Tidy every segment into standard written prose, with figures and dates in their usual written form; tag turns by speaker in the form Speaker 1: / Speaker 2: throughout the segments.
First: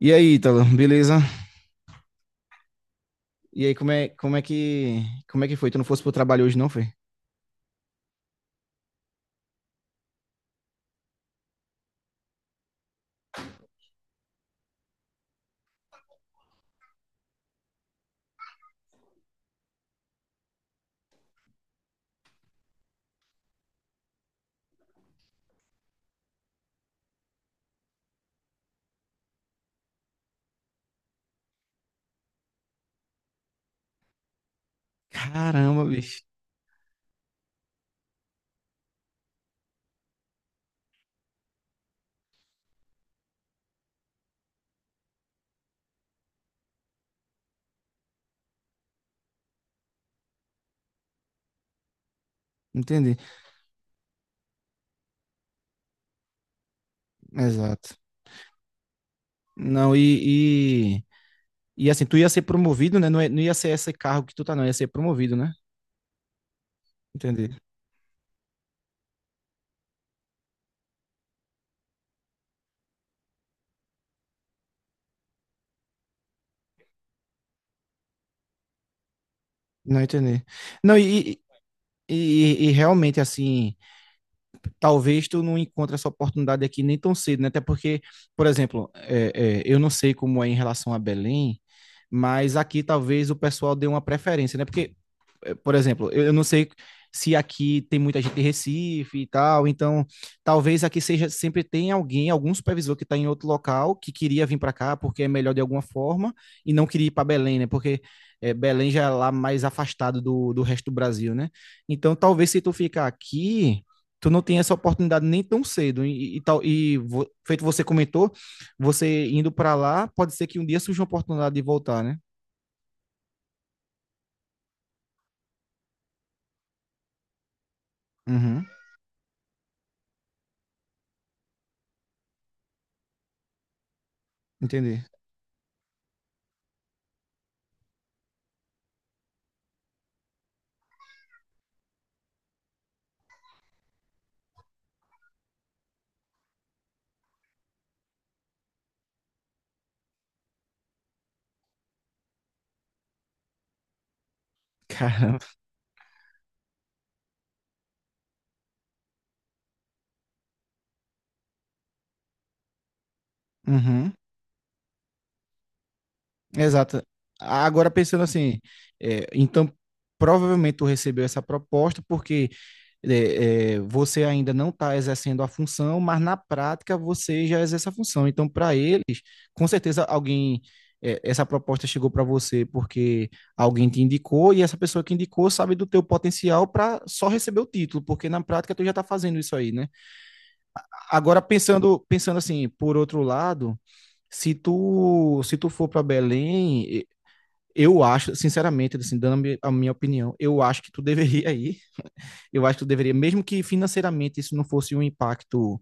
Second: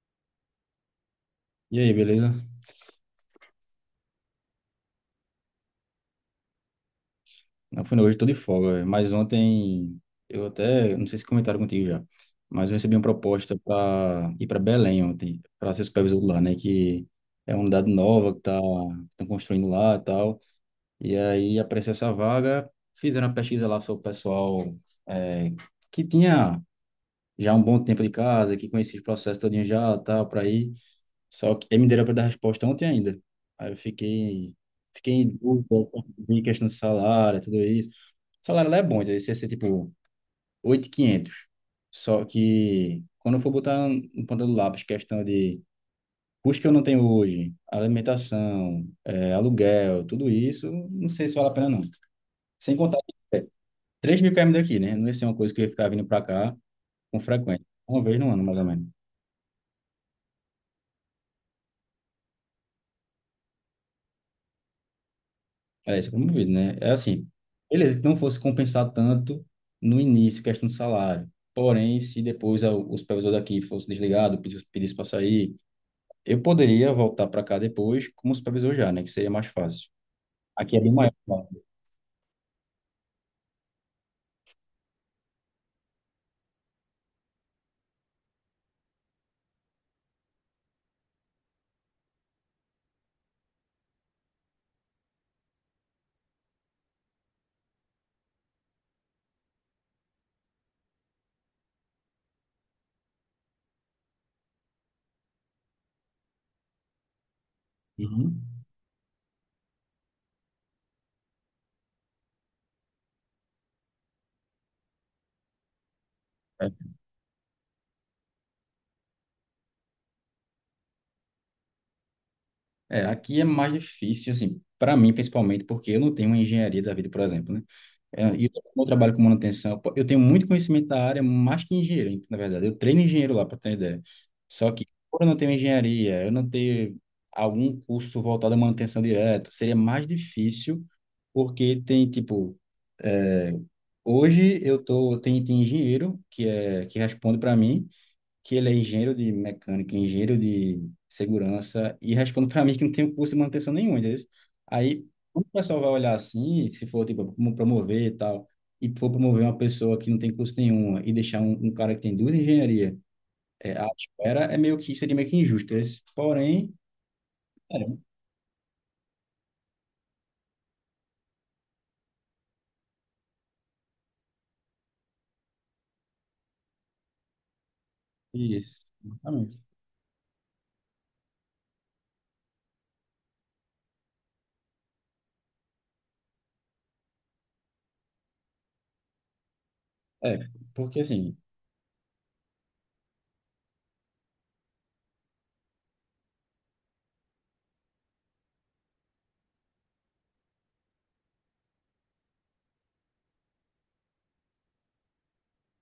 Speaker 1: E aí, Ítalo, beleza?
Speaker 2: E aí, beleza?
Speaker 1: E aí, como é que foi? Tu não fosse pro trabalho hoje, não foi?
Speaker 2: Não, foi, não, hoje eu tô de folga, velho. Mas ontem eu até, não sei se comentaram contigo já, mas eu recebi uma proposta para ir para Belém ontem, para ser supervisor lá, né, que é uma unidade nova que estão construindo lá e tal. E aí apareceu essa vaga, fizeram a pesquisa lá sobre o pessoal é, que tinha já um bom tempo de casa, que conhecia os processos todinho já, tal, para ir. Só que aí me deram para dar resposta ontem ainda. Aí eu fiquei em
Speaker 1: Caramba,
Speaker 2: dúvida,
Speaker 1: bicho.
Speaker 2: em questão de salário, tudo isso. O salário lá é bom, então esse ia ser tipo 8.500. Só que quando eu for botar no ponta do lápis questão de custo que eu não tenho hoje, alimentação, aluguel, tudo isso, não sei se vale a pena não. Sem contar que
Speaker 1: Entendi.
Speaker 2: 3 mil km daqui, né? Não ia ser uma coisa que eu ia ficar vindo para cá com frequência.
Speaker 1: Exato.
Speaker 2: Uma vez no ano, mais ou menos.
Speaker 1: Não, e assim, tu ia ser promovido, né? Não, não ia ser esse cargo que tu tá, não. Ia ser promovido, né?
Speaker 2: Era isso que eu promovido, né? É assim,
Speaker 1: Entendi.
Speaker 2: beleza, que não fosse compensar tanto no início, questão do salário. Porém, se depois o supervisor daqui fosse desligado, pedisse para sair, eu poderia voltar para cá depois como supervisor já, né? Que seria mais fácil.
Speaker 1: Não entendi.
Speaker 2: Aqui é bem
Speaker 1: Não,
Speaker 2: maior lá.
Speaker 1: e realmente, assim, talvez tu não encontre essa oportunidade aqui nem tão cedo, né? Até porque, por exemplo, eu não sei como é em relação a Belém, mas aqui talvez o pessoal dê uma preferência, né? Porque, por exemplo, eu não sei se aqui tem muita gente de Recife e tal, então talvez aqui seja sempre tem alguém, algum supervisor que está em outro local que queria vir para cá porque é melhor de alguma forma e não queria ir para Belém, né? Porque
Speaker 2: Uhum.
Speaker 1: Belém já é lá mais afastado do resto do Brasil, né? Então talvez se tu ficar aqui tu não tenha essa oportunidade nem tão cedo e, e tal
Speaker 2: É,
Speaker 1: e vo, feito você comentou, você indo para lá pode ser que um dia surja uma oportunidade de voltar, né?
Speaker 2: É, aqui é mais difícil, assim, para mim principalmente, porque eu não tenho uma engenharia da vida, por exemplo, né? É, e eu
Speaker 1: Uhum.
Speaker 2: como eu trabalho com manutenção, pô. Eu tenho muito conhecimento da área, mais que engenheiro, na verdade. Eu treino engenheiro lá, para ter ideia. Só que,
Speaker 1: Entendi.
Speaker 2: por eu não tenho engenharia, eu não tenho algum curso voltado à manutenção direta, seria mais difícil, porque tem, tipo, é, hoje eu tô, tem engenheiro que, que responde para mim, que ele é engenheiro de mecânica, engenheiro de segurança, e responde para mim que não tem curso de manutenção nenhum, entendeu? Aí, quando
Speaker 1: Caramba.
Speaker 2: o pessoal vai olhar assim, se for, tipo, como promover e tal, e for promover uma pessoa que não tem curso nenhum e deixar um, um cara que tem duas engenharias à
Speaker 1: Uhum.
Speaker 2: espera, é meio que, seria meio que injusto. Esse, porém,
Speaker 1: Exato.
Speaker 2: é,
Speaker 1: Agora pensando assim, então provavelmente tu recebeu essa proposta porque você ainda não está exercendo a função, mas na prática você já exerce a função. Então, para
Speaker 2: isso,
Speaker 1: eles,
Speaker 2: exatamente.
Speaker 1: com certeza alguém essa proposta chegou para você porque alguém te indicou, e essa pessoa que indicou sabe do teu potencial para só receber o título, porque na prática tu já está fazendo isso aí, né?
Speaker 2: É, porque assim,
Speaker 1: Agora pensando assim, por outro lado, se tu for para Belém, eu acho, sinceramente, assim, dando a minha opinião, eu acho que tu deveria ir. Eu acho que tu deveria, mesmo que financeiramente isso não fosse um impacto,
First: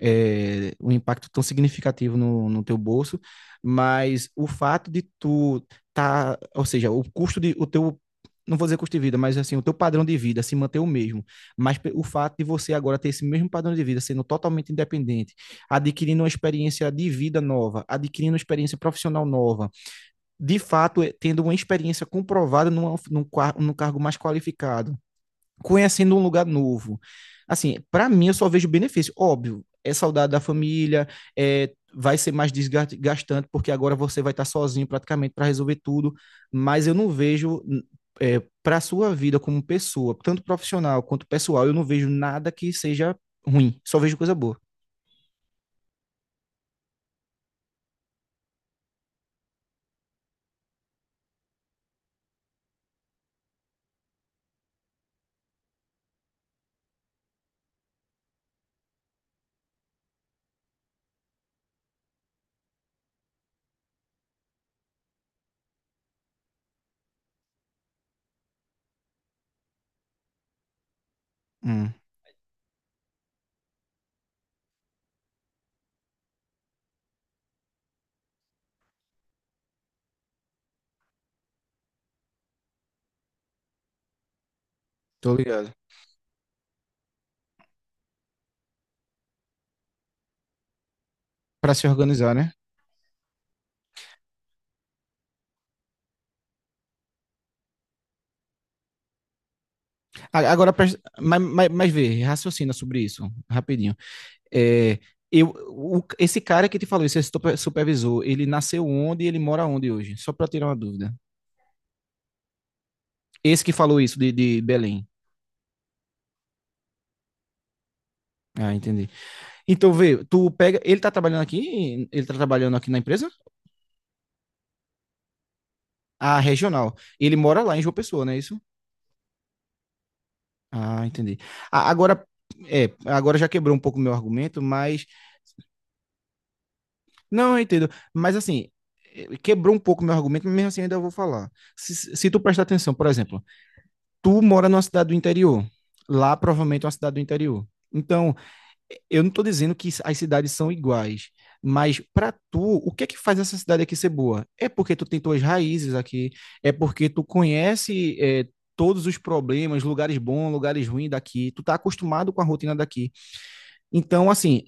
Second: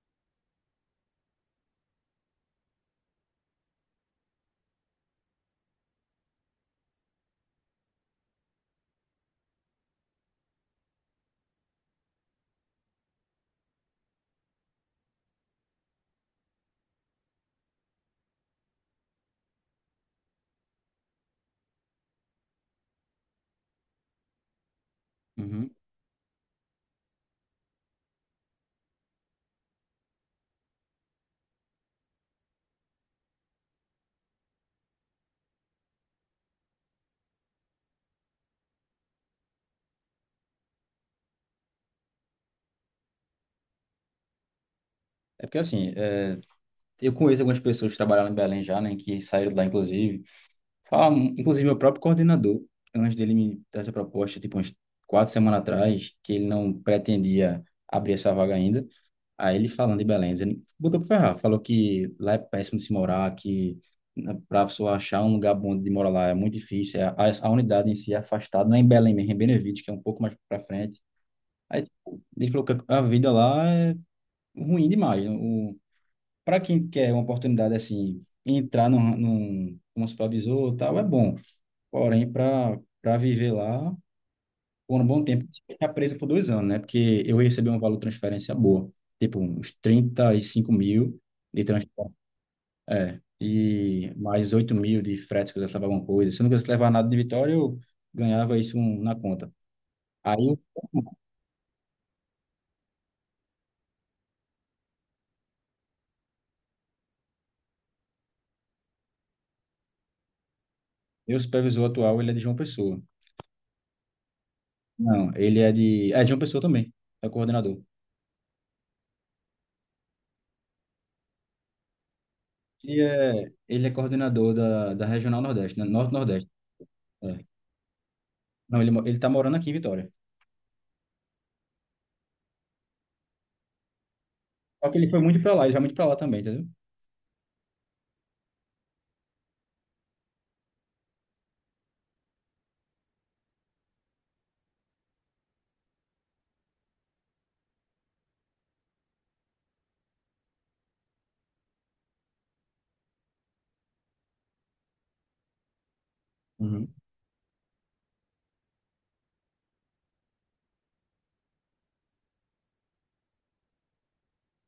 Speaker 1: um impacto tão significativo no teu bolso, mas o fato de tu tá, ou seja, o custo de, o teu, não vou dizer custo de vida, mas assim, o teu padrão de vida se manter o mesmo, mas o fato de você agora ter esse mesmo padrão de vida, sendo totalmente independente, adquirindo uma experiência de vida nova, adquirindo uma experiência profissional nova, de fato tendo uma experiência comprovada numa, num cargo mais qualificado,
Speaker 2: uhum.
Speaker 1: conhecendo um lugar novo. Assim, para mim, eu só vejo benefício. Óbvio, é saudade da família, vai ser mais desgastante, porque agora você vai estar sozinho praticamente para resolver tudo, mas eu não vejo. Para a sua vida como pessoa, tanto profissional quanto pessoal, eu não vejo nada que seja ruim, só vejo coisa boa.
Speaker 2: É porque assim, eu conheço algumas pessoas que trabalharam em Belém já, né, que saíram de lá, inclusive, Fala, inclusive, meu próprio coordenador, antes dele me dar essa proposta, tipo, uns 4 semanas atrás, que ele não pretendia abrir essa vaga ainda. Aí ele falando de Belém, ele botou pra ferrar, falou que lá é péssimo de se morar, que pra pessoa achar um lugar bom de morar lá é muito difícil, a unidade em si é afastada, não é em Belém mesmo, é em Benevides, que é um pouco mais pra frente. Aí
Speaker 1: Hum.
Speaker 2: tipo, ele falou que a vida lá é ruim demais, para quem quer uma oportunidade assim, entrar num, como supervisor e tal, é bom. Porém, para viver lá por um bom
Speaker 1: Tô
Speaker 2: tempo,
Speaker 1: ligado.
Speaker 2: ficar preso por 2 anos, né? Porque eu recebi um valor de transferência boa, tipo uns 35 mil de
Speaker 1: Para se
Speaker 2: transferência,
Speaker 1: organizar, né?
Speaker 2: e mais 8 mil de frete que eu levava alguma coisa. Se eu não quisesse levar nada de Vitória, eu ganhava isso na conta. Aí,
Speaker 1: Agora,
Speaker 2: o
Speaker 1: mas vê, raciocina sobre isso, rapidinho. É, Esse cara que te falou, esse supervisor, ele nasceu onde e ele mora onde hoje? Só para tirar uma dúvida.
Speaker 2: meu supervisor atual, ele é de João Pessoa.
Speaker 1: Esse que falou isso de Belém.
Speaker 2: Não, ele é de... É de João Pessoa também, é coordenador.
Speaker 1: Ah, entendi. Então, vê, tu pega. Ele tá trabalhando aqui? Ele tá trabalhando aqui na empresa?
Speaker 2: Ele é coordenador da, da Regional Nordeste, né?
Speaker 1: Ah,
Speaker 2: Norte-Nordeste.
Speaker 1: regional. Ele
Speaker 2: É.
Speaker 1: mora lá em João Pessoa, não é isso?
Speaker 2: Não, ele, ele tá morando aqui em Vitória.
Speaker 1: Ah, entendi. A- Agora, agora já quebrou um pouco o meu argumento,
Speaker 2: Só que
Speaker 1: mas.
Speaker 2: ele foi muito pra lá, ele vai muito pra lá também, entendeu?
Speaker 1: Não, eu entendo. Mas assim, quebrou um pouco meu argumento, mas mesmo assim ainda vou falar. Se tu prestar atenção, por exemplo, tu mora numa cidade do interior. Lá provavelmente é uma cidade do interior. Então, eu não estou dizendo que as cidades são iguais, mas para tu, o que é que faz essa cidade aqui ser boa? É porque tu tem tuas raízes aqui, é
Speaker 2: Uhum.
Speaker 1: porque tu conhece todos os problemas, lugares bons, lugares ruins daqui, tu tá acostumado com a rotina daqui. Então, assim,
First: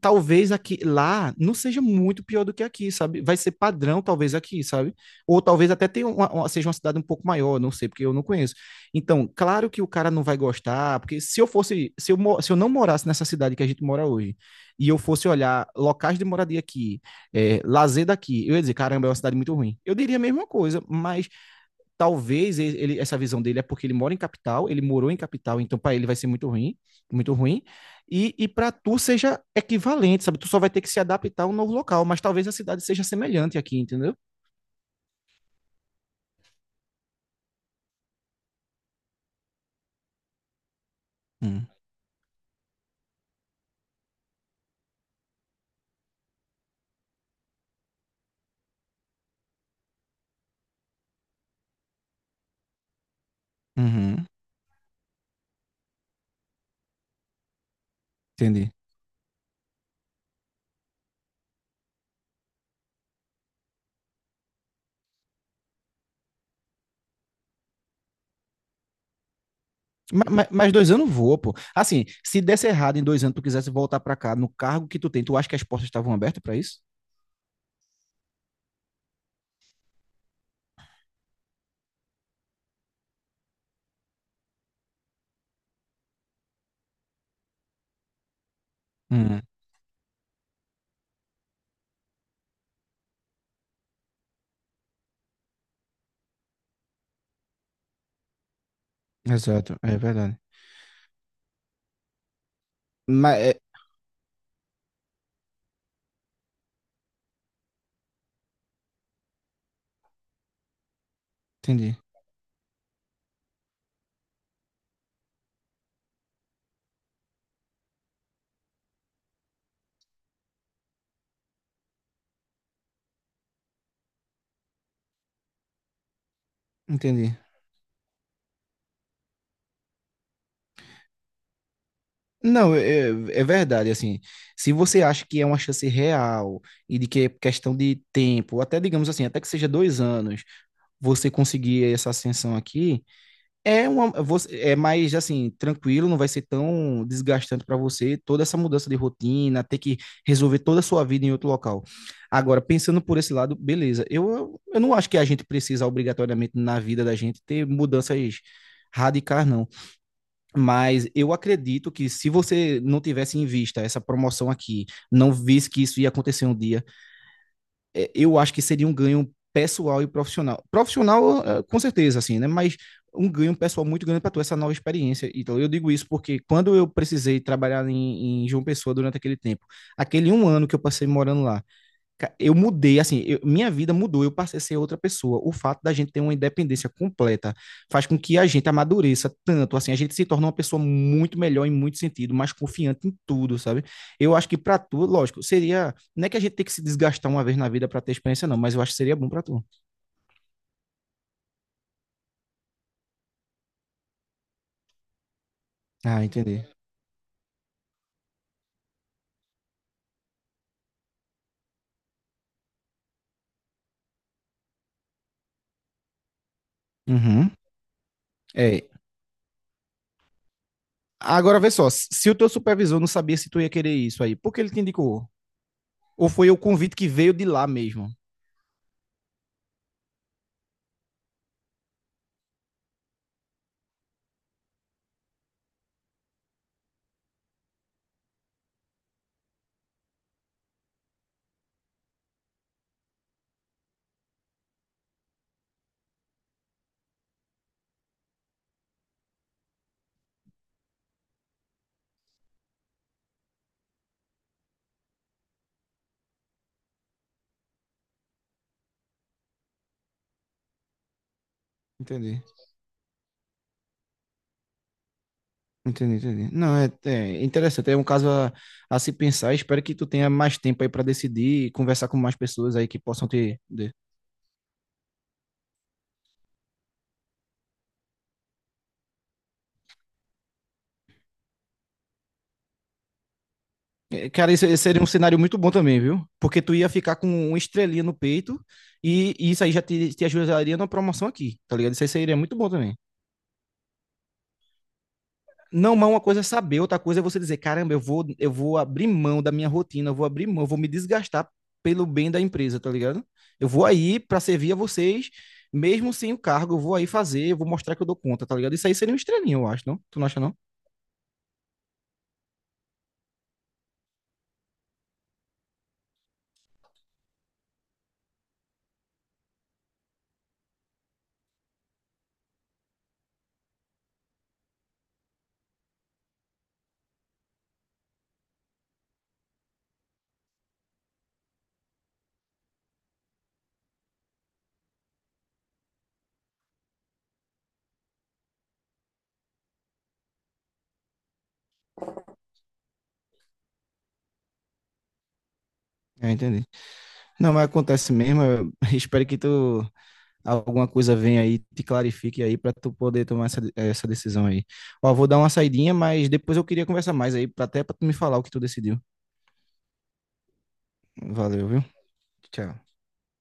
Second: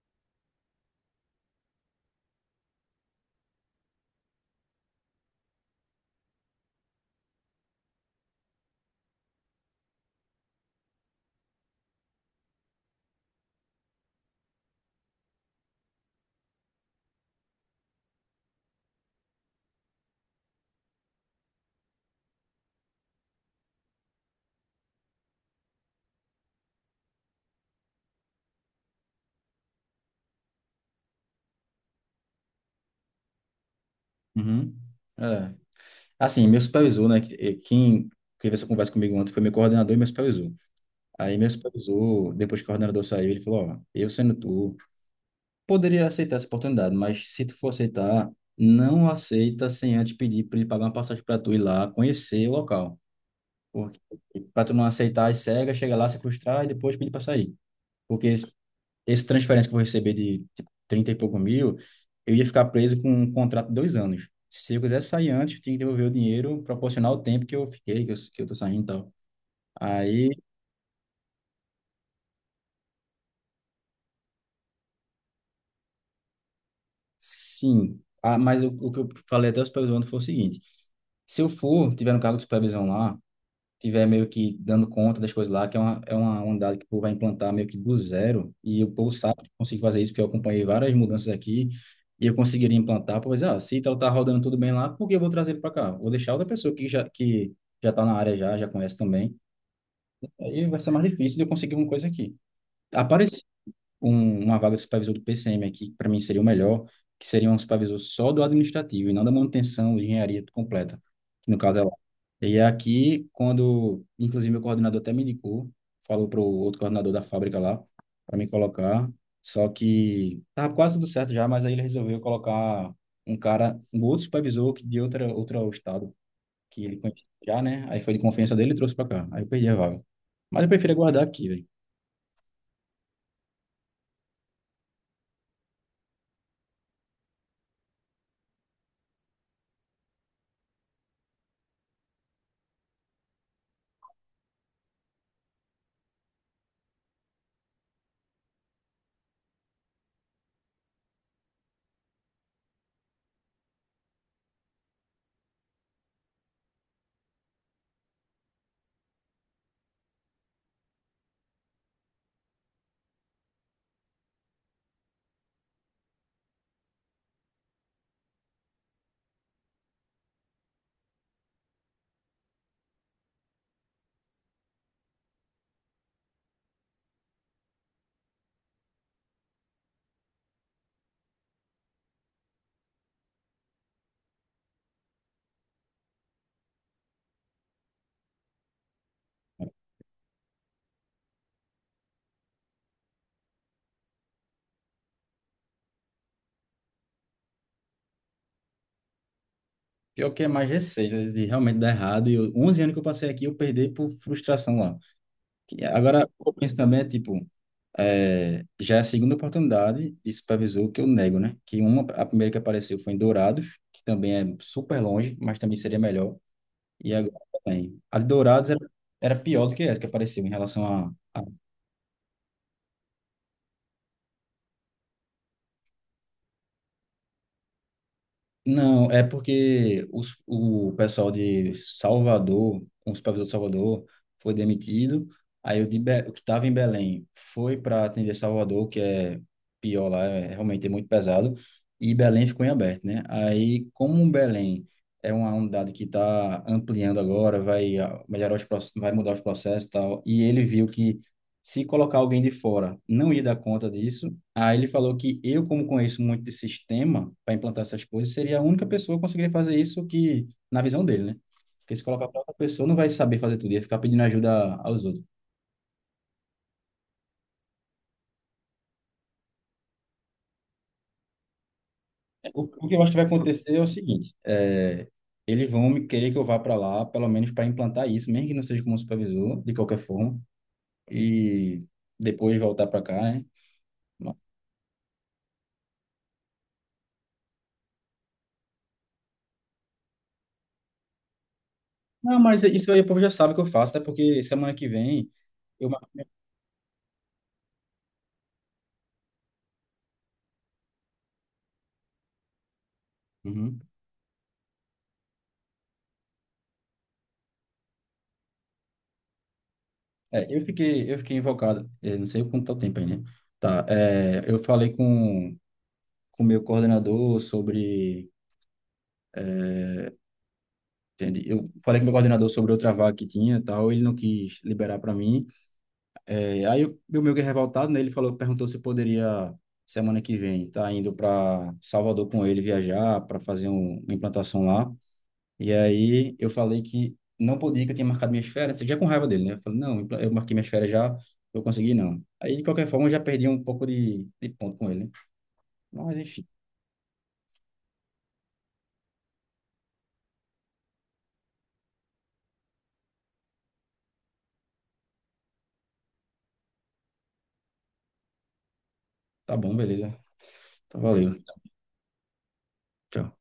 Speaker 1: talvez aqui lá não seja muito pior do que aqui, sabe? Vai ser padrão, talvez aqui, sabe? Ou talvez até tenha seja uma cidade um pouco maior, não sei, porque eu não conheço. Então, claro que o cara não vai gostar, porque se eu fosse, se eu, mo- se eu não morasse nessa cidade que a gente mora hoje, e eu fosse olhar locais de moradia aqui, lazer daqui, eu ia dizer, caramba, é uma cidade muito ruim. Eu diria a mesma coisa, mas talvez essa visão dele é porque ele mora em capital, ele morou em capital, então para ele vai ser muito ruim, muito ruim. E para tu seja equivalente, sabe? Tu só vai ter que se adaptar a um novo local, mas talvez a cidade seja semelhante aqui, entendeu?
Speaker 2: Uhum. É. Assim, meu supervisor, né? Quem teve essa conversa comigo ontem foi meu coordenador e meu supervisor. Aí meu
Speaker 1: Hum.
Speaker 2: supervisor, depois que o coordenador saiu, ele falou, ó, eu sendo tu, poderia aceitar essa oportunidade, mas se tu for aceitar, não aceita sem antes pedir para ele pagar uma passagem para tu ir lá conhecer o local. Porque
Speaker 1: Uhum.
Speaker 2: para tu não aceitar as cegas, chega lá, se frustrar e depois pedir para sair. Porque
Speaker 1: Entendi.
Speaker 2: essa transferência que eu vou receber de tipo, 30 e pouco mil, eu ia ficar preso com um contrato de 2 anos. Se eu quisesse sair antes, eu tinha que devolver o dinheiro proporcional ao tempo que eu fiquei, que eu tô saindo e tal. Aí,
Speaker 1: Mas, dois anos voa, pô. Assim, se desse errado em dois anos, tu quisesse voltar para cá no cargo que tu tem, tu acha que as portas estavam abertas para isso?
Speaker 2: sim. Ah, mas o que eu falei até o supervisor foi o seguinte: se eu for, tiver um cargo de supervisão lá, tiver meio que dando conta das coisas lá, que é uma unidade que o povo vai implantar meio que do zero, e o povo
Speaker 1: Hum.
Speaker 2: sabe que consegue fazer isso, porque eu acompanhei várias mudanças aqui, e eu conseguiria implantar, pois, ah, se tal tá rodando tudo bem lá, por que eu vou trazer ele para cá? Vou deixar outra pessoa que já tá na área já, já conhece também,
Speaker 1: Exato, é verdade.
Speaker 2: aí vai ser mais difícil de eu conseguir alguma coisa aqui
Speaker 1: Mas,
Speaker 2: uma vaga de supervisor do PCM aqui, que para mim seria o melhor, que seria um supervisor só do administrativo e não da manutenção de engenharia completa, que no caso é lá.
Speaker 1: entendi,
Speaker 2: E é aqui, quando, inclusive, meu coordenador até me indicou, falou para o outro coordenador da fábrica lá, para me colocar, só que estava quase tudo certo já, mas aí ele resolveu colocar um cara, um outro supervisor que de outro estado, que ele conhecia
Speaker 1: entendi.
Speaker 2: já, né? Aí foi de confiança dele e trouxe para cá. Aí eu perdi a vaga. Mas eu prefiro aguardar aqui, velho.
Speaker 1: Não, é, verdade, assim, se você acha que é uma chance real e de que é questão de tempo, até digamos assim, até que seja dois anos, você conseguir essa ascensão aqui, é mais, assim, tranquilo, não vai ser tão desgastante para você toda essa mudança de rotina, ter que resolver toda a sua vida em outro local. Agora, pensando por esse lado, beleza, eu não acho que a gente precisa obrigatoriamente na vida da gente ter mudanças radicais, não. Mas eu acredito que se você não tivesse em vista essa promoção aqui, não visse que isso ia acontecer um dia, eu acho que seria um ganho pessoal e profissional. Profissional, é, com certeza, assim, né? Mas um ganho pessoal muito grande para tu, essa nova experiência. Então, eu digo isso porque quando eu precisei trabalhar em João Pessoa durante aquele tempo, aquele um ano que eu passei morando lá, eu mudei, assim, minha vida mudou, eu passei a ser outra pessoa. O fato da gente ter uma independência completa faz com que a gente amadureça tanto, assim, a gente se torna uma pessoa muito melhor em muito sentido, mais confiante em tudo, sabe? Eu acho que pra tu, lógico, seria, não é que a gente tem que se desgastar uma vez na vida pra ter experiência, não, mas eu acho que seria bom pra tu.
Speaker 2: Pior que é mais receio né, de realmente dar errado. E eu, 11 anos que eu passei aqui, eu perdi por frustração lá. Que
Speaker 1: Ah,
Speaker 2: agora, eu
Speaker 1: entendi.
Speaker 2: penso também, é, tipo, já é a segunda oportunidade de supervisor que eu nego, né? Que a primeira que apareceu foi em Dourados, que também é super longe, mas também seria melhor. E agora
Speaker 1: Uhum.
Speaker 2: também. A de Dourados era,
Speaker 1: É.
Speaker 2: era pior do que essa que apareceu em relação a,
Speaker 1: Agora vê só, se o teu supervisor não sabia se tu ia querer isso aí, por que ele te indicou? Ou foi o convite que veio de lá mesmo?
Speaker 2: Não, é porque o pessoal de Salvador, o supervisor de Salvador, foi demitido. Aí o que estava em Belém foi para atender Salvador, que é pior lá, é realmente é muito pesado. E Belém ficou em aberto, né? Aí, como Belém é uma unidade que está ampliando agora, vai melhorar vai mudar os processos e tal, e ele viu que se colocar alguém de fora não ia dar conta disso, Aí ele falou que eu, como conheço muito de sistema para implantar essas coisas, seria a única pessoa que conseguiria fazer isso que, na visão dele, né? Porque se colocar para
Speaker 1: Entendi.
Speaker 2: outra pessoa, não vai saber fazer tudo, ia ficar pedindo ajuda aos outros.
Speaker 1: Entendi, entendi. Não, é interessante. É um caso a se pensar. Espero que tu tenha mais tempo aí para decidir e conversar com mais
Speaker 2: O,
Speaker 1: pessoas aí
Speaker 2: o que
Speaker 1: que
Speaker 2: eu acho que vai
Speaker 1: possam te.
Speaker 2: acontecer é o seguinte, é, eles vão me querer que eu vá para lá, pelo menos para implantar isso, mesmo que não seja como supervisor, de qualquer forma, e depois voltar para cá, né?
Speaker 1: É, cara, esse seria um cenário muito bom também, viu? Porque tu ia ficar com uma estrelinha no peito e isso aí já te ajudaria na promoção aqui, tá ligado? Isso aí seria
Speaker 2: Não,
Speaker 1: muito
Speaker 2: mas
Speaker 1: bom
Speaker 2: isso
Speaker 1: também.
Speaker 2: aí o povo já sabe que eu faço, até porque semana que vem eu...
Speaker 1: Não, mas uma coisa é saber, outra coisa é você dizer, caramba, eu vou abrir mão da minha rotina, eu vou abrir mão, eu vou me desgastar pelo bem da empresa, tá ligado? Eu
Speaker 2: Uhum.
Speaker 1: vou aí para servir a vocês, mesmo sem o cargo, eu vou aí fazer, eu vou mostrar que eu dou conta, tá ligado? Isso aí seria um estrelinho, eu acho, não? Tu não acha,
Speaker 2: É,
Speaker 1: não?
Speaker 2: eu fiquei invocado, não sei quanto tá o tempo aí, né? Tá, eu falei com o meu coordenador sobre, entende? Eu falei com o meu coordenador sobre outra vaga que tinha e tal, ele não quis liberar para mim. Aí eu, meu meio que revoltado, né? Ele falou, perguntou se poderia, semana que vem, tá indo para Salvador com ele viajar para fazer uma implantação lá. E aí eu falei que não podia, que eu tinha marcado minhas férias, já com raiva dele, né? Eu falei, não, eu marquei minhas férias já, eu consegui não. Aí, de qualquer forma, eu já perdi um pouco de ponto com ele, né? Mas,
Speaker 1: É,
Speaker 2: enfim,
Speaker 1: entendi. Não, mas acontece mesmo, eu espero que tu, alguma coisa venha aí, te clarifique aí para tu poder tomar essa decisão aí. Ó, vou dar uma saidinha, mas depois eu queria conversar mais aí, até pra tu me falar o que tu decidiu.
Speaker 2: tá bom, beleza. Então, valeu.
Speaker 1: Valeu, viu? Tchau.
Speaker 2: Tchau.